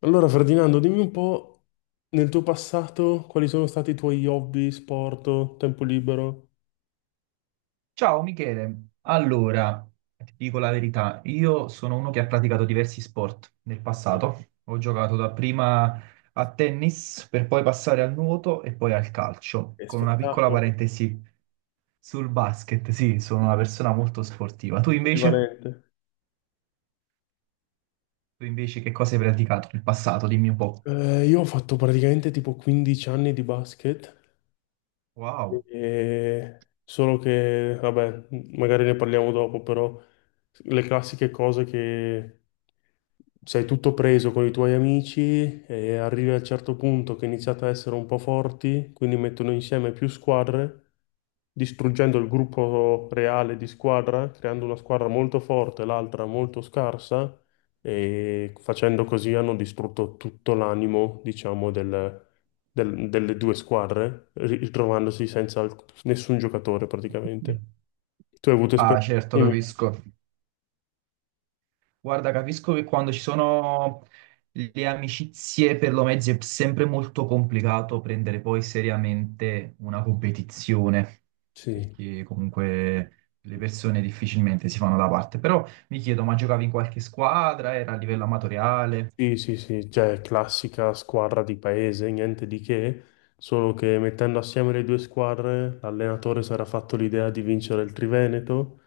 Allora, Ferdinando, dimmi un po' nel tuo passato quali sono stati i tuoi hobby, sport, tempo libero? Ciao Michele, allora, ti dico la verità, io sono uno che ha praticato diversi sport nel Ok. passato, ho giocato dapprima a tennis per poi passare al nuoto e poi al calcio, Che con una piccola spettacolo, parentesi sul basket, sì, sono una persona molto sportiva. Tu invece? polivalente. Tu invece che cosa hai praticato nel passato? Dimmi un po'. Io ho fatto praticamente tipo 15 anni di basket. Wow. Solo che, vabbè, magari ne parliamo dopo, però le classiche cose che sei tutto preso con i tuoi amici e arrivi a un certo punto che iniziate a essere un po' forti, quindi mettono insieme più squadre, distruggendo il gruppo reale di squadra, creando una squadra molto forte e l'altra molto scarsa, e facendo così hanno distrutto tutto l'animo, diciamo, delle due squadre, ritrovandosi senza nessun giocatore praticamente. Tu hai avuto Ah, esperienze certo, simili? capisco. Guarda, capisco che quando ci sono le amicizie per lo mezzo è sempre molto complicato prendere poi seriamente una competizione, Sì. perché comunque le persone difficilmente si fanno da parte. Però mi chiedo, ma giocavi in qualche squadra? Era a livello amatoriale? Sì, sì, sì, cioè classica squadra di paese, niente di che, solo che mettendo assieme le due squadre, l'allenatore si era fatto l'idea di vincere il Triveneto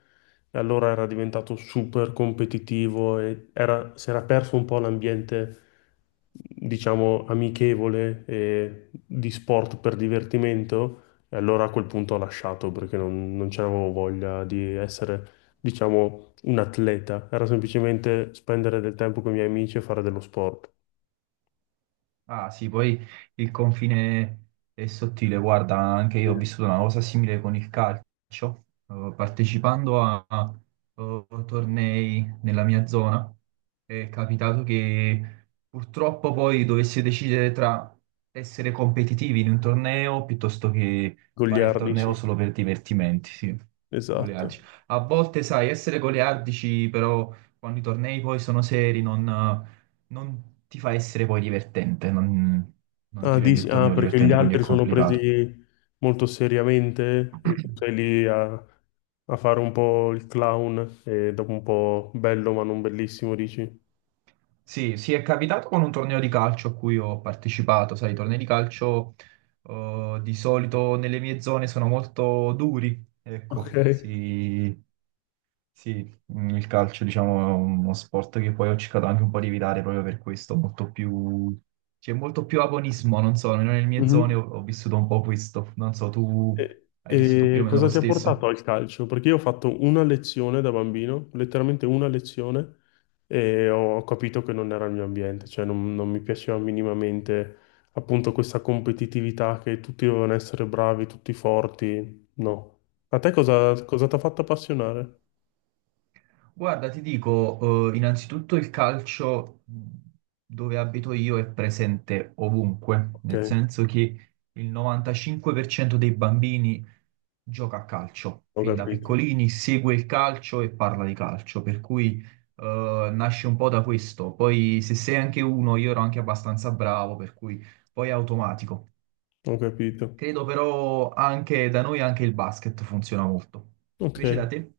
e allora era diventato super competitivo e si era perso un po' l'ambiente, diciamo, amichevole e di sport per divertimento, e allora a quel punto ho lasciato perché non c'avevo voglia di essere, diciamo, un atleta, era semplicemente spendere del tempo con i miei amici e fare dello sport. Ah sì, poi il confine è sottile, guarda, anche io ho vissuto una cosa simile con il calcio, partecipando tornei nella mia zona, è capitato che purtroppo poi dovessi decidere tra essere competitivi in un torneo piuttosto che fare il Goliardi, torneo sì, solo per divertimenti, sì, goliardici. esatto. A volte, sai, essere goliardici, però quando i tornei poi sono seri, non ti fa essere poi divertente, non Ah, ti rende il torneo perché gli divertente, quindi è altri sono complicato. presi molto seriamente e tu sei lì a, a fare un po' il clown e dopo un po' bello ma non bellissimo, dici? Sì, sì, è capitato con un torneo di calcio a cui ho partecipato, sai, i tornei di calcio di solito nelle mie zone sono molto duri, Ok. ecco, sì, sì, il calcio diciamo è uno sport che poi ho cercato anche un po' di evitare proprio per questo, C'è molto più agonismo, non so, almeno nelle mie zone Mhm. ho vissuto un po' questo, non so, tu hai vissuto più E o meno cosa lo ti ha stesso? portato al calcio? Perché io ho fatto una lezione da bambino, letteralmente una lezione, e ho capito che non era il mio ambiente, cioè non mi piaceva minimamente appunto questa competitività che tutti dovevano essere bravi, tutti forti. No. A te cosa, cosa ti ha fatto appassionare? Guarda, ti dico, innanzitutto il calcio dove abito io è presente ovunque, Ok, nel senso che il 95% dei bambini gioca a calcio, ho fin da capito, piccolini segue il calcio e parla di calcio, per cui nasce un po' da questo. Poi se sei anche uno, io ero anche abbastanza bravo, per cui poi è automatico. ho capito. Credo però anche da noi anche il basket funziona molto. Ok. Invece da te?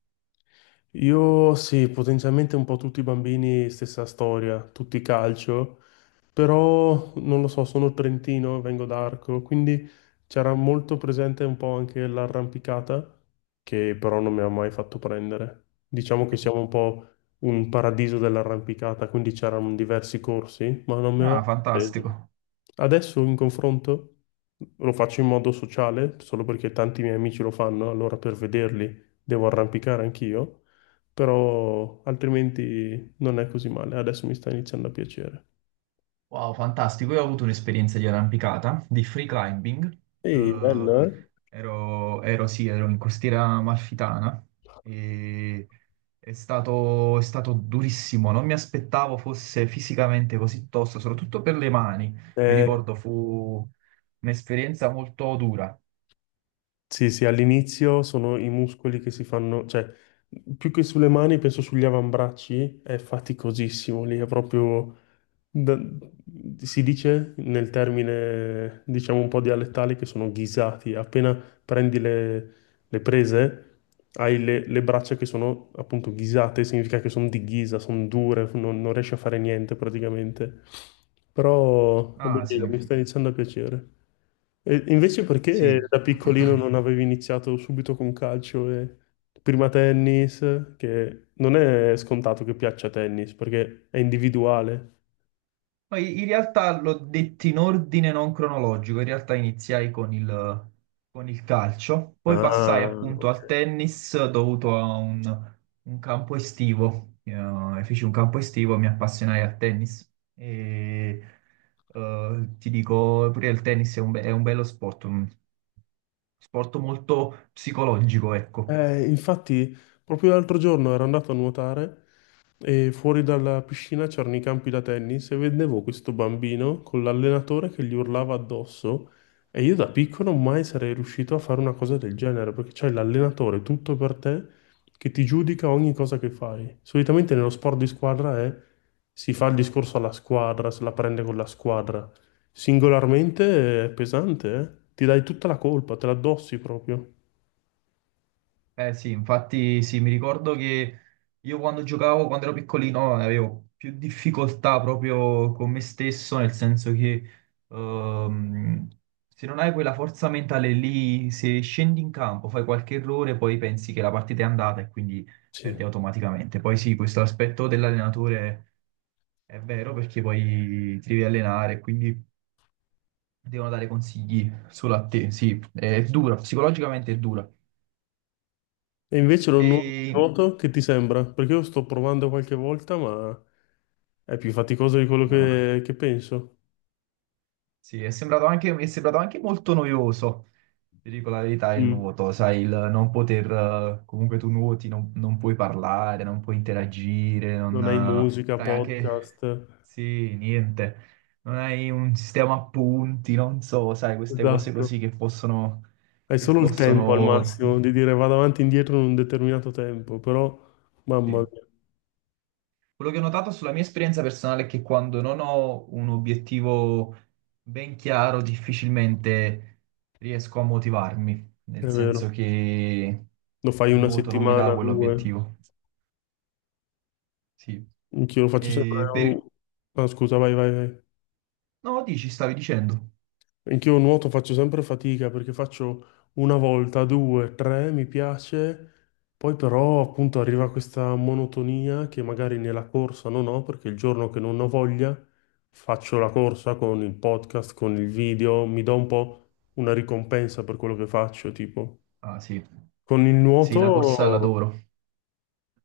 Io sì, potenzialmente un po' tutti i bambini, stessa storia, tutti calcio. Però non lo so, sono trentino, vengo da Arco, quindi c'era molto presente un po' anche l'arrampicata, che però non mi ha mai fatto prendere. Diciamo che siamo un po' un paradiso dell'arrampicata, quindi c'erano diversi corsi, ma non mi Ah, aveva preso. fantastico. Adesso in confronto lo faccio in modo sociale, solo perché tanti miei amici lo fanno, allora per vederli devo arrampicare anch'io, però altrimenti non è così male, adesso mi sta iniziando a piacere. Wow, fantastico. Io ho avuto un'esperienza di arrampicata, di free climbing. Sì, Eh, bello, eh? Sì, ero in costiera amalfitana e è stato durissimo. Non mi aspettavo fosse fisicamente così tosto, soprattutto per le mani. Mi Eh, ricordo fu un'esperienza molto dura. sì, sì, all'inizio sono i muscoli che si fanno, cioè, più che sulle mani, penso sugli avambracci, è faticosissimo lì, è proprio... Da- si dice nel termine, diciamo un po' dialettale, che sono ghisati. Appena prendi le prese, hai le braccia che sono appunto ghisate, significa che sono di ghisa, sono dure, non riesci a fare niente praticamente. Però è Ah, sì, bello, mi sta iniziando a piacere. E invece perché sì. da piccolino non avevi iniziato subito con calcio e prima tennis, che non è scontato che piaccia tennis, perché è individuale. Poi in realtà l'ho detto in ordine non cronologico, in realtà iniziai con il calcio, poi passai Ah, appunto ok. al tennis dovuto a un campo estivo. Feci un campo estivo e mi appassionai al tennis e ti dico pure il tennis è un bello sport, un sport molto psicologico, ecco. Infatti, proprio l'altro giorno ero andato a nuotare e fuori dalla piscina c'erano i campi da tennis e vedevo questo bambino con l'allenatore che gli urlava addosso, e io da piccolo mai sarei riuscito a fare una cosa del genere perché c'hai l'allenatore tutto per te che ti giudica ogni cosa che fai. Solitamente nello sport di squadra è si fa il discorso alla squadra, se la prende con la squadra. Singolarmente è pesante, eh? Ti dai tutta la colpa, te la addossi proprio. Eh sì, infatti sì, mi ricordo che io quando giocavo, quando ero piccolino, avevo più difficoltà proprio con me stesso, nel senso che ehm, se non hai quella forza mentale lì, se scendi in campo, fai qualche errore, poi pensi che la partita è andata e quindi Sì. perdi automaticamente. Poi sì, questo aspetto dell'allenatore è vero perché poi ti devi allenare, quindi devono dare consigli solo a te. Sì, è dura, psicologicamente è dura. E invece lo nuoto E... nuoto che ti sembra? Perché io sto provando qualche volta, ma è più faticoso di quello No. Che penso. Sì, è sembrato anche, mi è sembrato anche molto noioso, ti dico la verità, il Mm. nuoto, sai, il non poter, comunque tu nuoti, non puoi parlare, non puoi interagire, non, Non hai musica, sai, podcast. anche, sì, niente, non hai un sistema a punti, non so, sai, queste cose Esatto. così che possono, Hai che solo il tempo al possono, massimo di dire vado avanti e indietro in un determinato tempo, però mamma sì. mia, Quello che ho notato sulla mia esperienza personale è che quando non ho un obiettivo ben chiaro, difficilmente riesco a motivarmi, è nel senso vero. che Lo fai il una nuoto non mi dà settimana, due. quell'obiettivo. Sì. Anch'io lo faccio sempre. E per. Ah, scusa, vai, vai, vai. No, dici, stavi dicendo. Anch'io nuoto faccio sempre fatica perché faccio una volta, due, tre, mi piace, poi però appunto arriva questa monotonia che magari nella corsa non ho perché il giorno che non ho voglia faccio la corsa con il podcast, con il video, mi do un po' una ricompensa per quello che faccio, tipo. Ah, sì. Con il Sì, la corsa nuoto... l'adoro.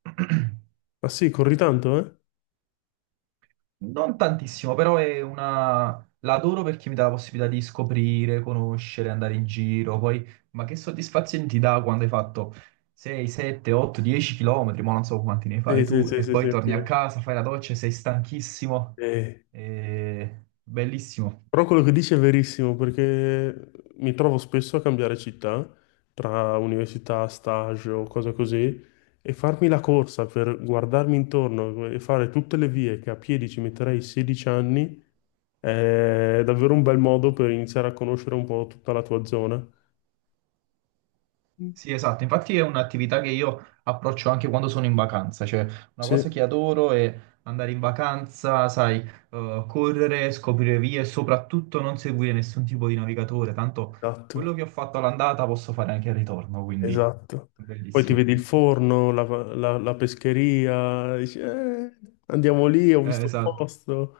Ah sì, corri tanto, eh? Non tantissimo, però è una. L'adoro perché mi dà la possibilità di scoprire, conoscere, andare in giro. Poi, ma che soddisfazione ti dà quando hai fatto 6, 7, 8, 10 chilometri, ma non so quanti ne Sì, fai sì, tu, sì, e sì, sì, poi torni a anch'io. casa, fai la doccia, e sei stanchissimo. Eh, Bellissimo. Però quello che dici è verissimo, perché mi trovo spesso a cambiare città tra università, stage o cose così, e farmi la corsa per guardarmi intorno e fare tutte le vie che a piedi ci metterei 16 anni è davvero un bel modo per iniziare a conoscere un po' tutta la tua zona. Mm. Sì, esatto, infatti è un'attività che io approccio anche quando sono in vacanza, cioè una Sì, cosa che adoro è andare in vacanza, sai, correre, scoprire vie e soprattutto non seguire nessun tipo di navigatore, tanto esatto, quello che ho fatto all'andata posso fare anche al ritorno, quindi esatto. Poi ti bellissimo. vedi il forno, la pescheria, dici, andiamo lì, ho visto un Esatto. posto."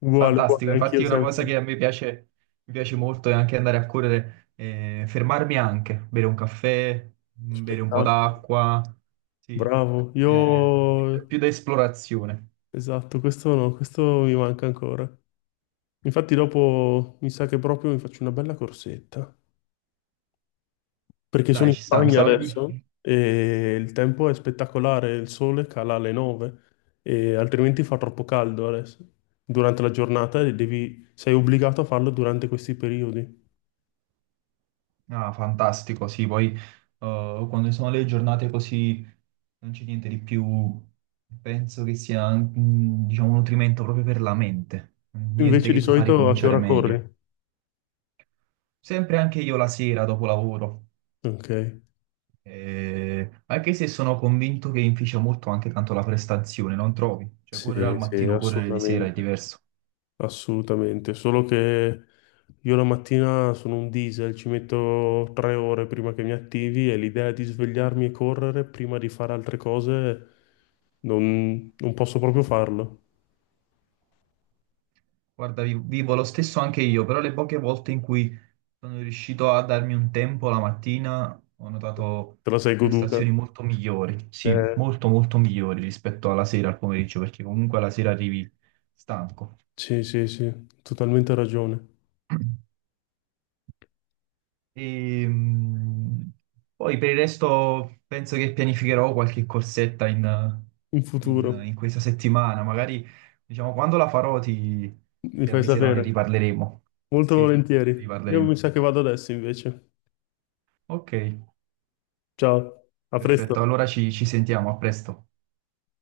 Uguale, uguale, Fantastico, anch'io infatti è una cosa sempre. che a me piace, mi piace molto è anche andare a correre, fermarmi anche, bere un caffè, bere un po' Spettacolo. d'acqua, sì, Bravo. eh, più Io... più da esplorazione. Esatto, questo no, questo mi manca ancora. Infatti dopo mi sa che proprio mi faccio una bella corsetta. Perché sono Dai, in ci sta, mi Spagna stava. adesso Mi- e il tempo è spettacolare, il sole cala alle 9 e altrimenti fa troppo caldo adesso. Durante la giornata, e devi... sei obbligato a farlo durante questi periodi. Ah, fantastico, sì, poi quando sono le giornate così non c'è niente di più, penso che sia, diciamo, un nutrimento proprio per la mente, niente Invece che di ti fa solito a che ricominciare ora meglio. corri? Sempre anche io la sera dopo lavoro. Ok, Anche se sono convinto che inficia molto anche tanto la prestazione, non trovi? Cioè, sì, correre al sì, mattino, correre di sera è assolutamente. diverso. Assolutamente, solo che io la mattina sono un diesel, ci metto 3 ore prima che mi attivi e l'idea di svegliarmi e correre prima di fare altre cose non posso proprio farlo. Guarda, vivo lo stesso anche io, però le poche volte in cui sono riuscito a darmi un tempo la mattina, ho notato Te la sei goduta? prestazioni molto migliori, sì, Eh, molto molto migliori rispetto alla sera, al pomeriggio, perché comunque alla sera arrivi stanco. sì, sì, sì, totalmente ragione. E, poi per il resto penso che pianificherò qualche corsetta in, In in- futuro, in questa settimana. Magari, diciamo, quando la farò ti, mi ti fai avviserò, ne sapere. riparleremo. Molto Sì, ne volentieri. Io riparleremo. mi sa che vado adesso invece. Ok, Ciao, a presto. perfetto. Allora ci sentiamo, a presto.